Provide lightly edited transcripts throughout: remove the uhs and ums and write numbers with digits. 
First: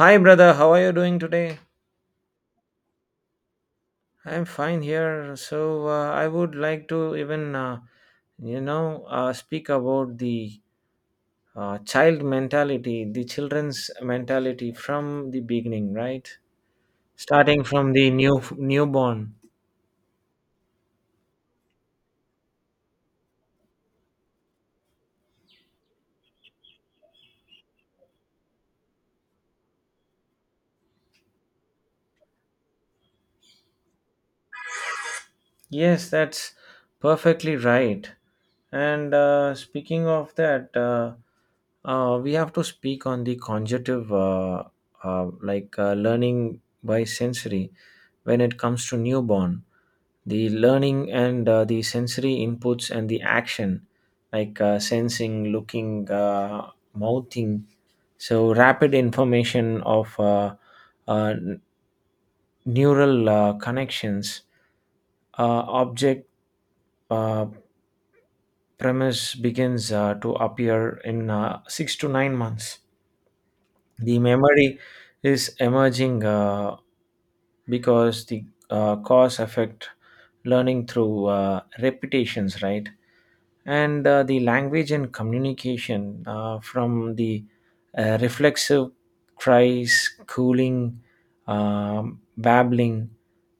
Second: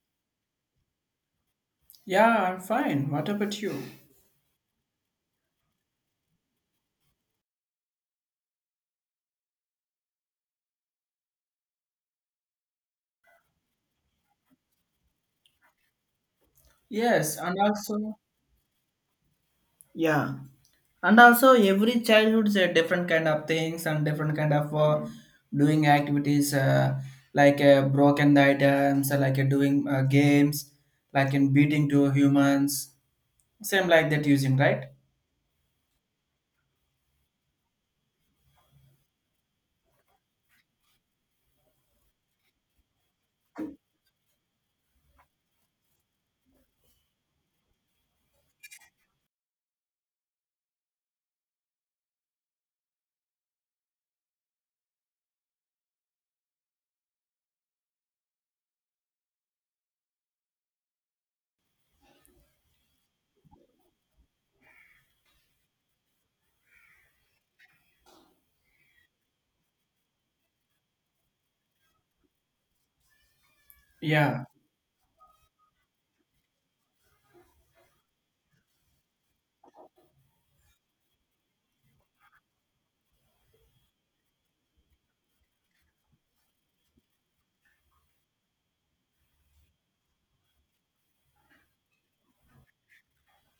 Hi, brother. How are you doing today? Yeah, I'm fine. What about you? I'm fine here. So I would like to speak about the child mentality, the children's mentality from the beginning, right? Yes, and Starting from the also. Newborn. Yeah, and also every childhood's a different kind of things and different kind of doing activities like broken items, like doing games, like in beating to humans, same like that using, right? Yes, that's perfectly right. And speaking of that, we have to speak on the conjunctive, learning by sensory. When it comes to newborn, the learning and the sensory inputs and the action, like sensing, looking, mouthing, so rapid information of uh, neural connections, object uh, premise begins to appear in 6 to 9 months. The Yeah. memory is emerging because the cause affect learning through repetitions, right? And the language and communication from the reflexive cries, cooling, babbling.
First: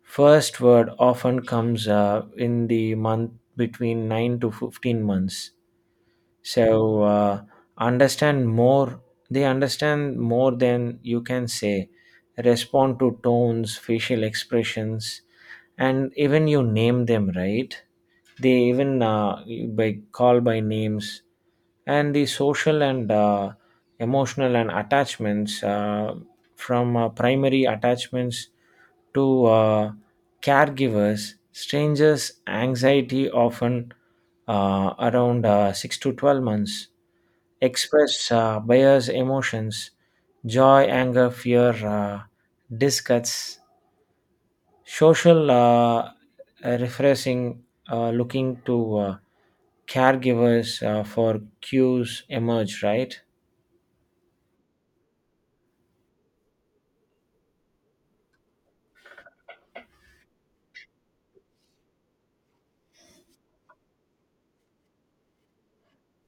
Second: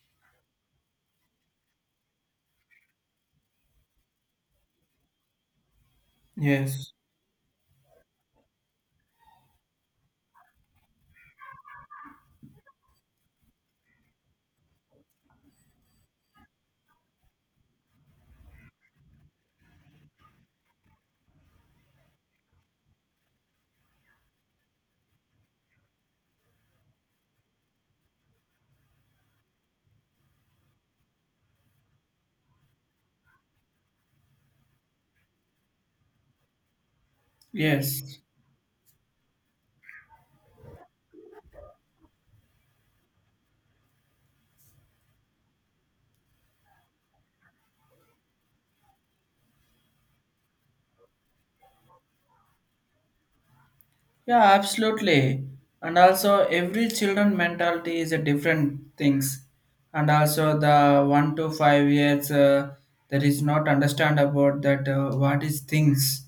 First word often comes in the month between 9 to 15 months. Yes. So understand more They understand more than you can say, respond to tones, facial expressions, and even you name them, right? They even by call by names. And the social and emotional and attachments from primary attachments to caregivers, strangers anxiety often around 6 to 12 months. Yes. Express bias emotions, joy, anger, fear, disgusts, social refreshing, looking to caregivers for cues emerge, right? Yeah, absolutely. And also every children mentality is a different things. And also the 1 to 5 years, that is not understand about that what is things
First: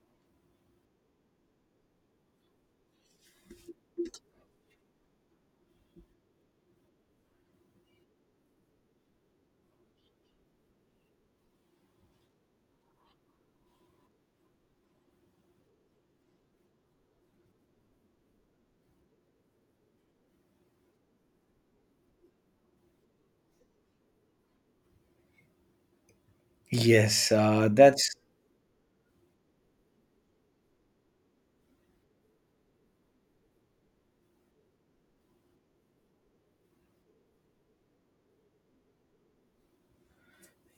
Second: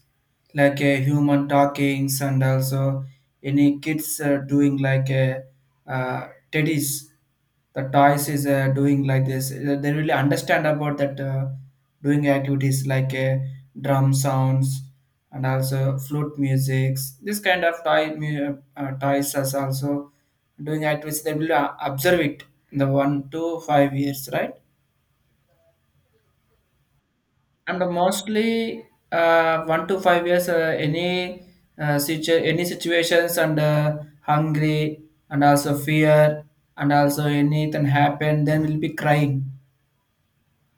like a human talkings, and also any kids doing like a teddies, the toys is doing like this. They really understand about that doing activities like drum sounds and also flute musics. This kind of toy toys is also doing activities. They will observe it in the 1 to 5 years, right? Yes, And that's mostly 1 to 5 years, any any situations, and hungry, and also fear, and also anything happen, then we'll be crying.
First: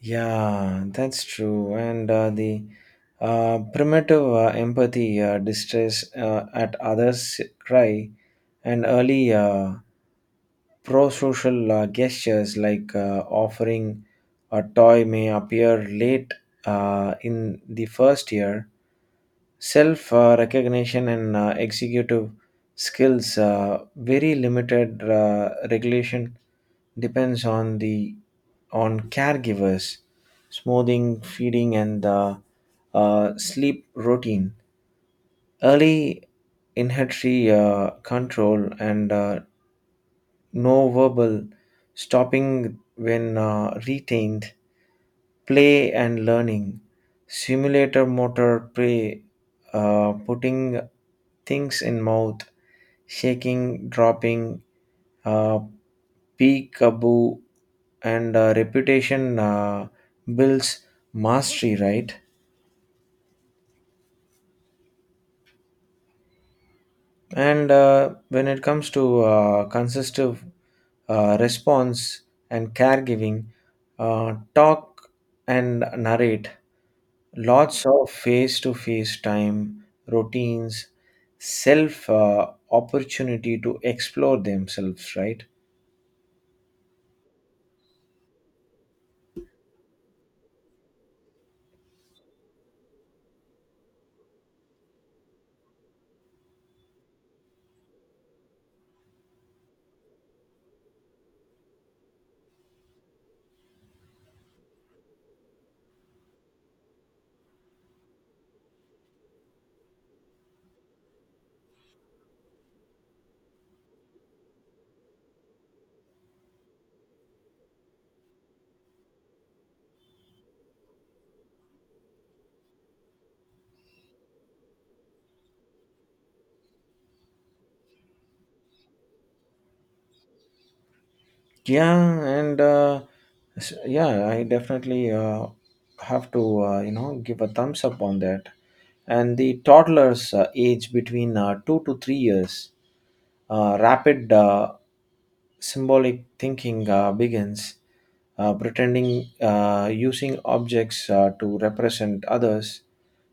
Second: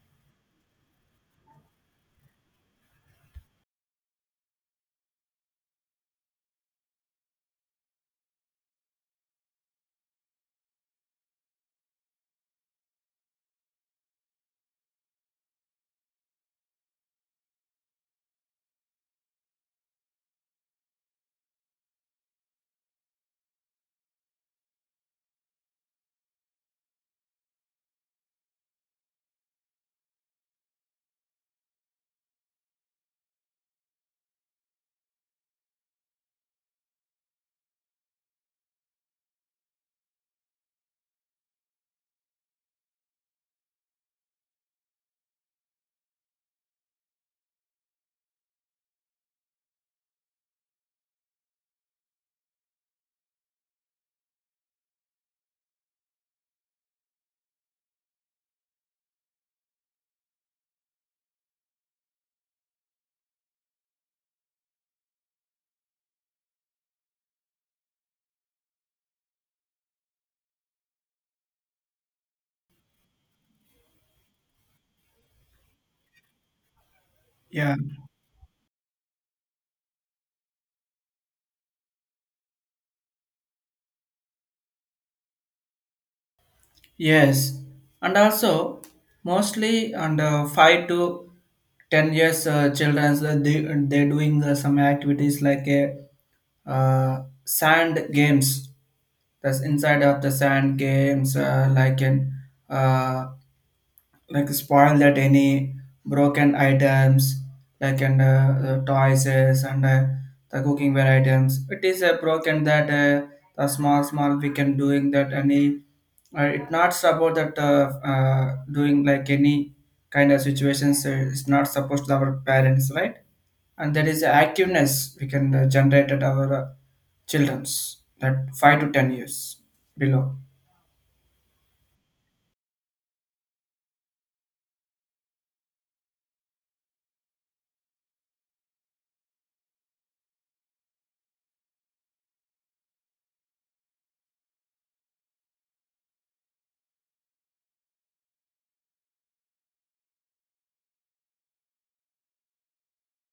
Yeah, that's true. And the primitive empathy, distress at others' cry, and early pro-social gestures like offering a toy may appear late in the first year. Self recognition and executive skills, very limited regulation depends on the on caregivers, smoothing, feeding, and sleep routine. Early inheritory control and no verbal, stopping when retained, play and learning, simulator motor play, putting things in mouth, shaking, dropping, uh, peekaboo, and reputation builds mastery, right? And when it comes to consistent response and caregiving, talk and narrate, Yeah, lots of face to face time, routines, self opportunity to explore themselves, right? yes, and also mostly under 5 to 10 years childrens, they're doing some activities like a sand games. That's inside of the sand games, like an, uh, like spoil that any broken items like, and the toys, and the cooking ware items it is broken, that the small small we can doing that any, it not about that doing like any kind of situations, it's not supposed to our parents, right? And there is a activeness we can generate at our children's that 5 to 10 years below. Yeah, and uh, yeah. I definitely have to give a thumbs up on that. And the toddlers age between 2 to 3 years, rapid symbolic thinking begins, pretending using objects to represent others,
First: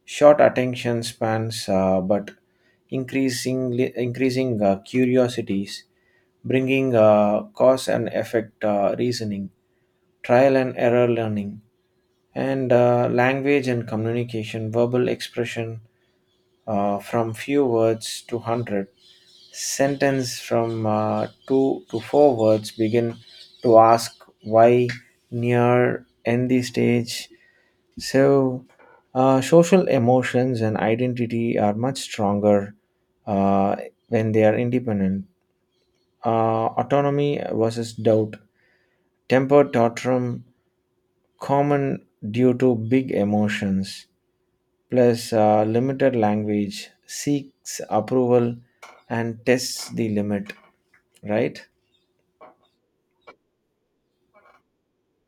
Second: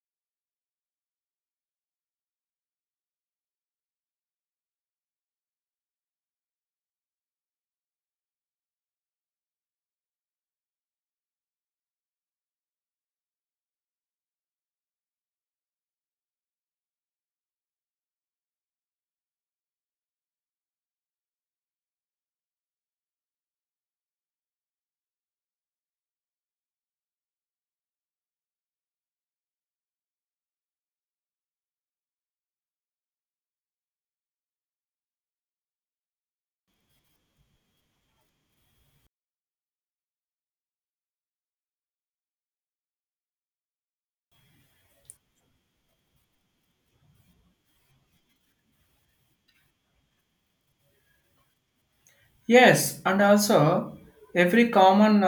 short attention spans, but increasingly increasing curiosities, bringing cause and effect reasoning, trial and error learning, and language and communication, verbal expression from few words to hundred. Sentence from two to four words begin to ask why, near, end the stage. So, social emotions and identity are much stronger uh, when they are independent. Autonomy versus doubt, temper tantrum, common due to big emotions, plus limited language, seeks approval and tests the limit, right? Yes, and also every common uh,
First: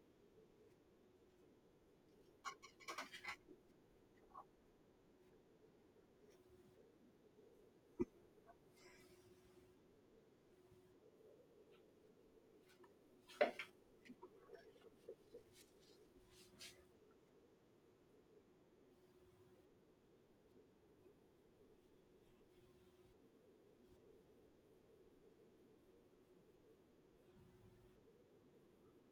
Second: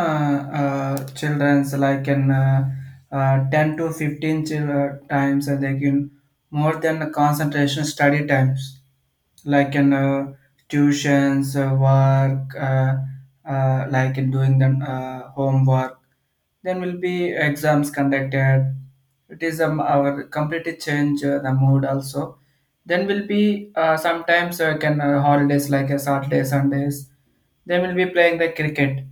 uh, children's, like in 10 to 15 times, and they can more than a concentration study times, like in tuitions, work, like in doing the homework. Then will be exams conducted. It is our completely change the mood also. Then will be sometimes can holidays like a Saturday Sundays, they will be playing the cricket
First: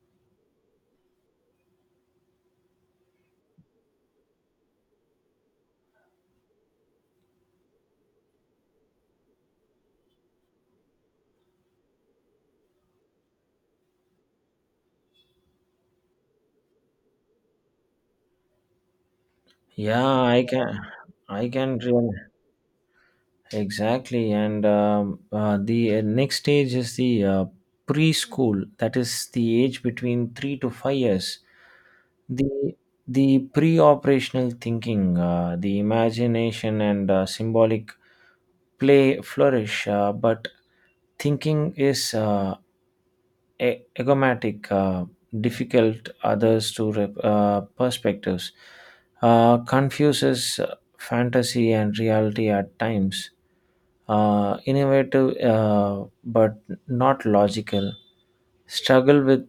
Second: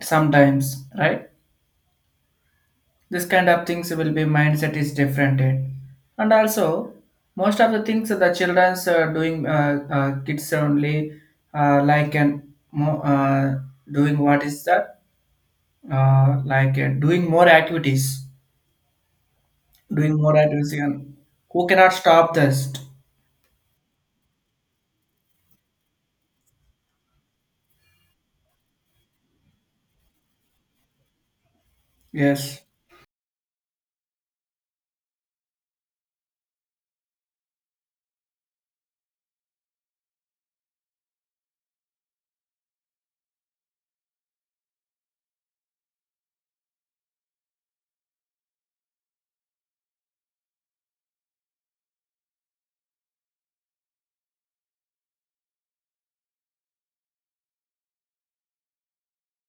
sometimes, right? This kind of things will be mindset is different, eh? And also most of the things that the children's are doing kids only, like, and mo- uh, doing what is that, like doing more activities, doing yeah more i can activities, and i who can cannot really stop this. Exactly. And the next stage is the preschool, that is the age between 3 to 5 years. Yes. The the pre-operational thinking, the imagination and symbolic play flourish, but thinking is agomatic, difficult others to perspectives, confuses fantasy and reality at times, innovative but not logical, struggle with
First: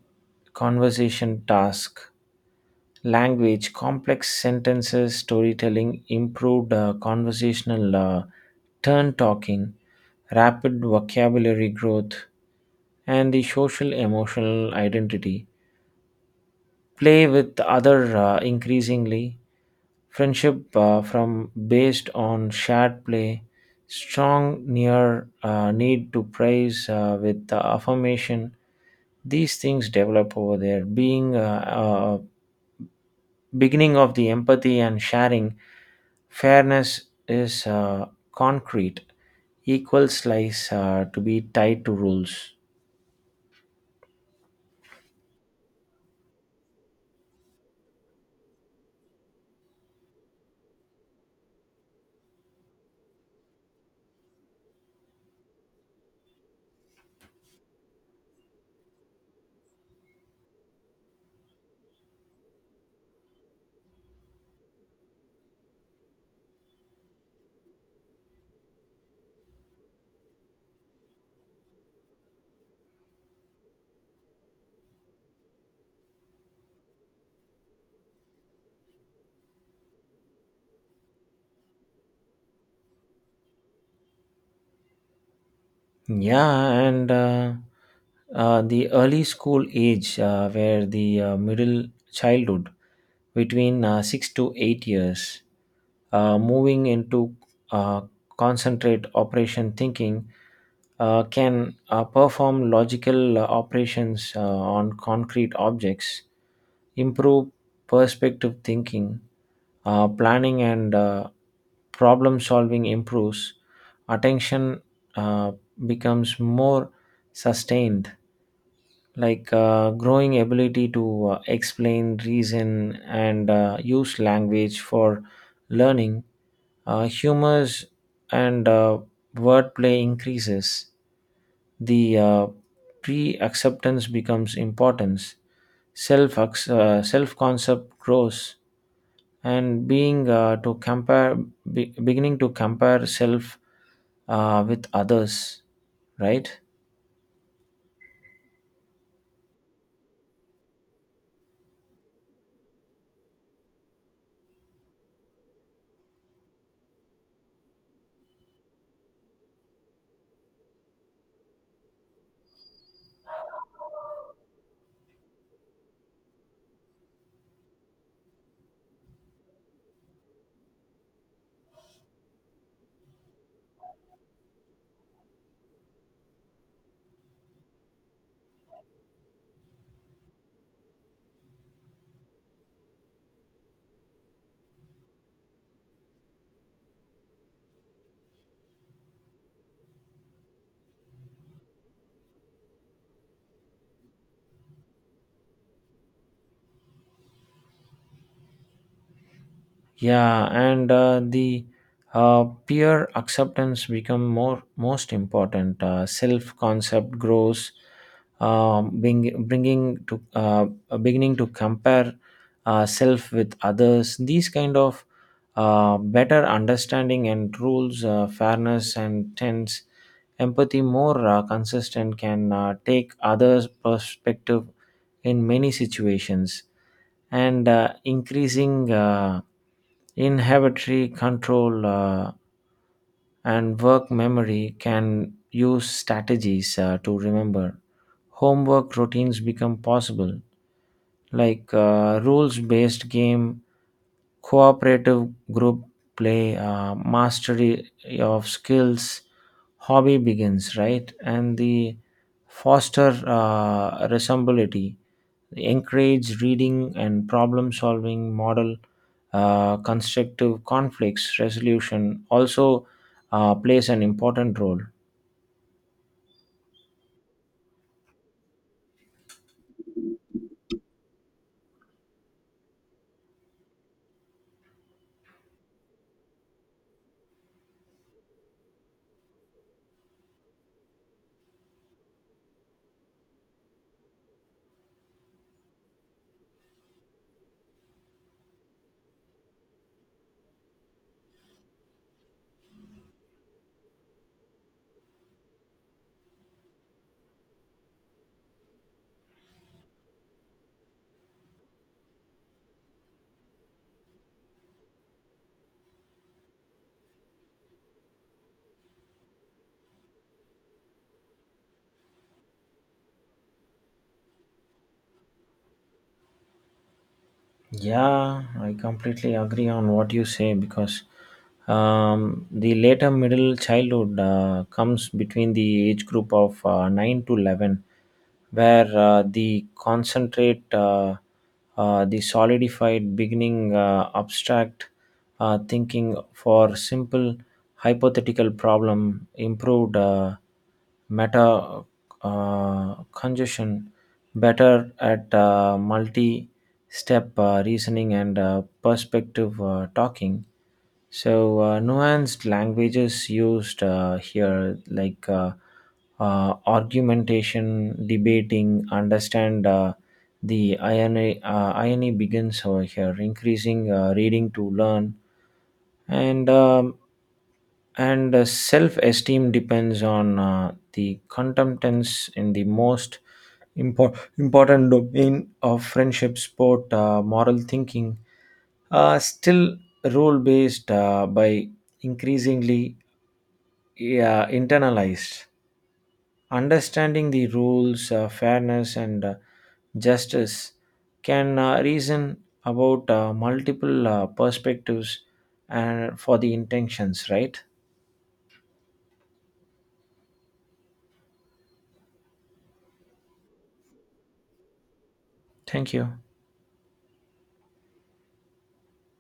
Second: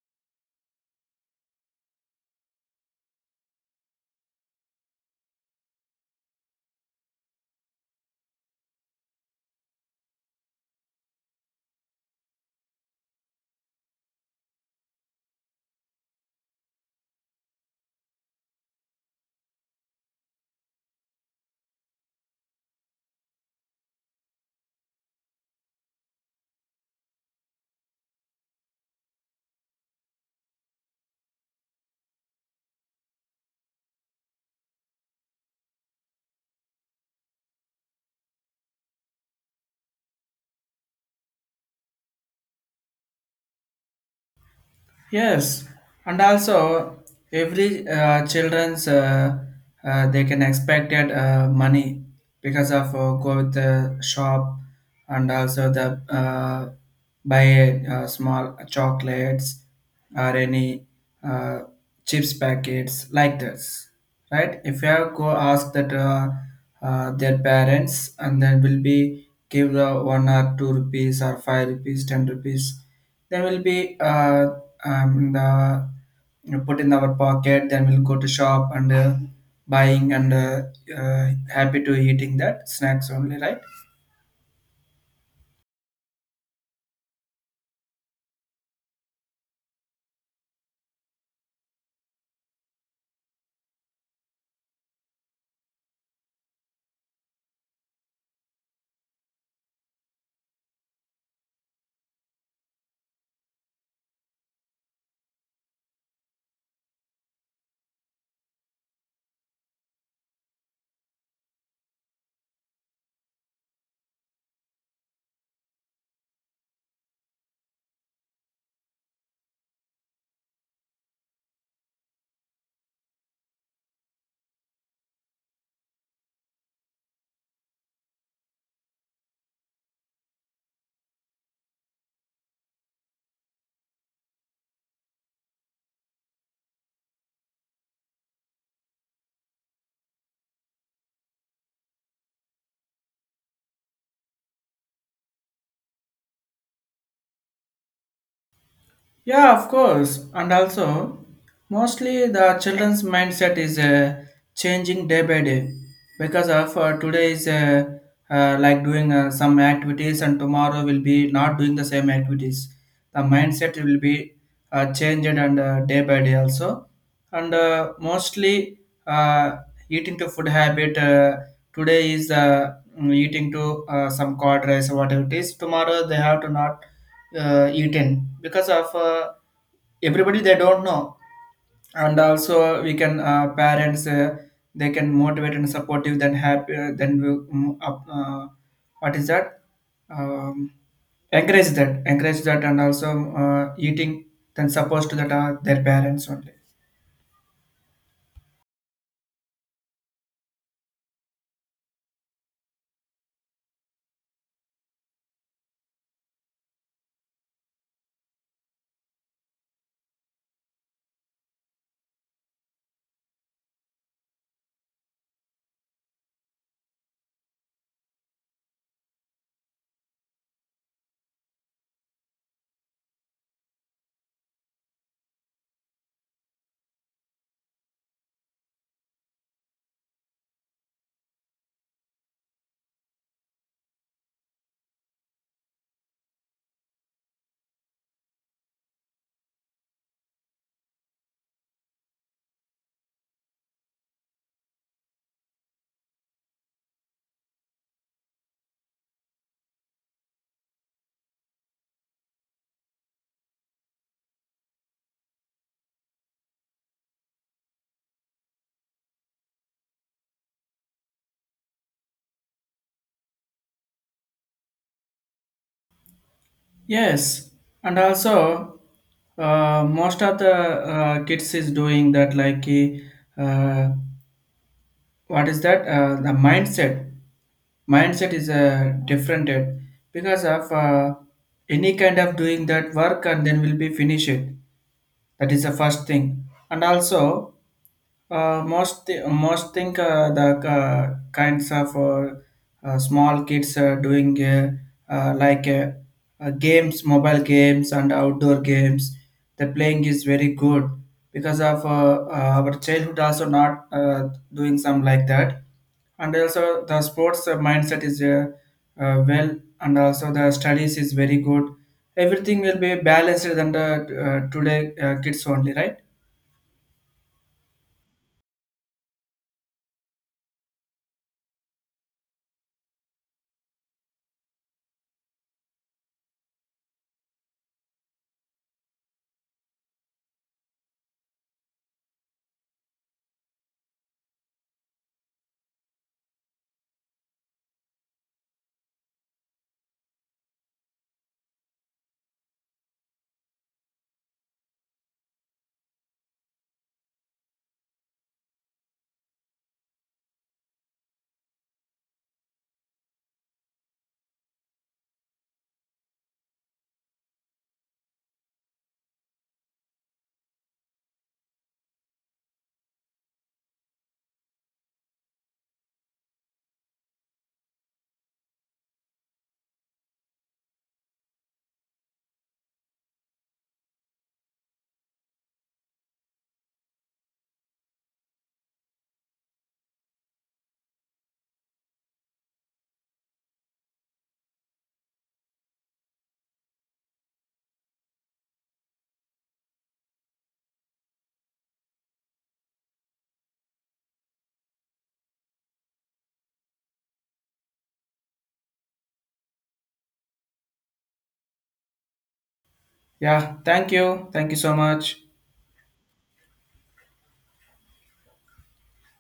conversation task, language, complex sentences, storytelling, improved conversational turn talking, rapid vocabulary growth, and the social emotional identity. Play with other increasingly, friendship from based on shared play, strong near need to praise with affirmation. These things develop over there, being beginning of the empathy and sharing. Fairness is concrete. Equal slice to be tied to rules. Yes, and also every children's, they can expected money because of go with the shop, and also the buy small chocolates or any uh, chips packets like this, right? If you have go ask that their parents, and then will be give the 1 or 2 rupees or 5 rupees, 10 rupees. Then we'll be the put in our pocket. Then we'll go to shop and buying and happy to eating that snacks only, right? Yeah, and The early school age, where the middle childhood between 6 to 8 years, moving into uh, concentrate operation thinking, can perform logical operations on concrete objects, improve perspective thinking, planning and problem solving improves. Attention uh, becomes more sustained, like growing ability to explain reason and use language for learning. Humors and wordplay increases. The pre-acceptance becomes importance. Self concept grows and being to compare, beginning to compare self with others, right? Yeah, of course. And also, mostly the children's mindset is changing day by day because of today is, like doing some activities, and tomorrow will be not doing the same activities. The mindset will be changed, and day by day also. And mostly uh, eating to food habit. Today is, eating to some cod rice, or whatever it is tomorrow they have to not eat in because of everybody they don't know. And also we can parents, they can motivate and supportive then happy, then we, up, what is that, um, encourage that, encourage that, and also eating then supposed to that are their parents only. Yeah, and the peer acceptance become more most important. Self concept grows, bringing to beginning to compare self with others. These kind of better understanding and rules, fairness and tense, empathy more consistent, can take others' perspective in many situations, and increasing inhibitory control and work memory, can use strategies to remember. Homework routines become possible, like rules based game, cooperative group play, mastery of skills, hobby begins, right? And the foster resemblability, encourage reading and problem solving model, constructive conflicts resolution also plays an important role. Yes, and also most of the kids is doing that, like uh, what is that, the mindset. Mindset is different, because of any kind of doing that work, and then will be finish it. That is the first thing, and also. Most think the kinds of small kids are doing, like games, mobile games and outdoor games. The playing is very good because of our childhood also not doing some like that, and also the sports mindset is well, and also the studies is very good. Everything will be balanced than the today kids only, right? Yeah, I completely agree on what you say because the later middle childhood comes between the age group of 9 to 11, where the the solidified beginning abstract thinking for simple hypothetical problem improved. Meta uh, congestion, better at multi step reasoning and perspective talking. So nuanced languages used here, like argumentation, debating, understand the INA, INA begins over here, increasing reading to learn. And um, and uh, self-esteem depends on the contentants in the most important domain of friendship, sport. Moral thinking still rule-based by increasingly, yeah, internalized, understanding the rules, fairness and justice, can reason about multiple perspectives and for the intentions, right? Yeah, thank you. Thank you so much. Thank you.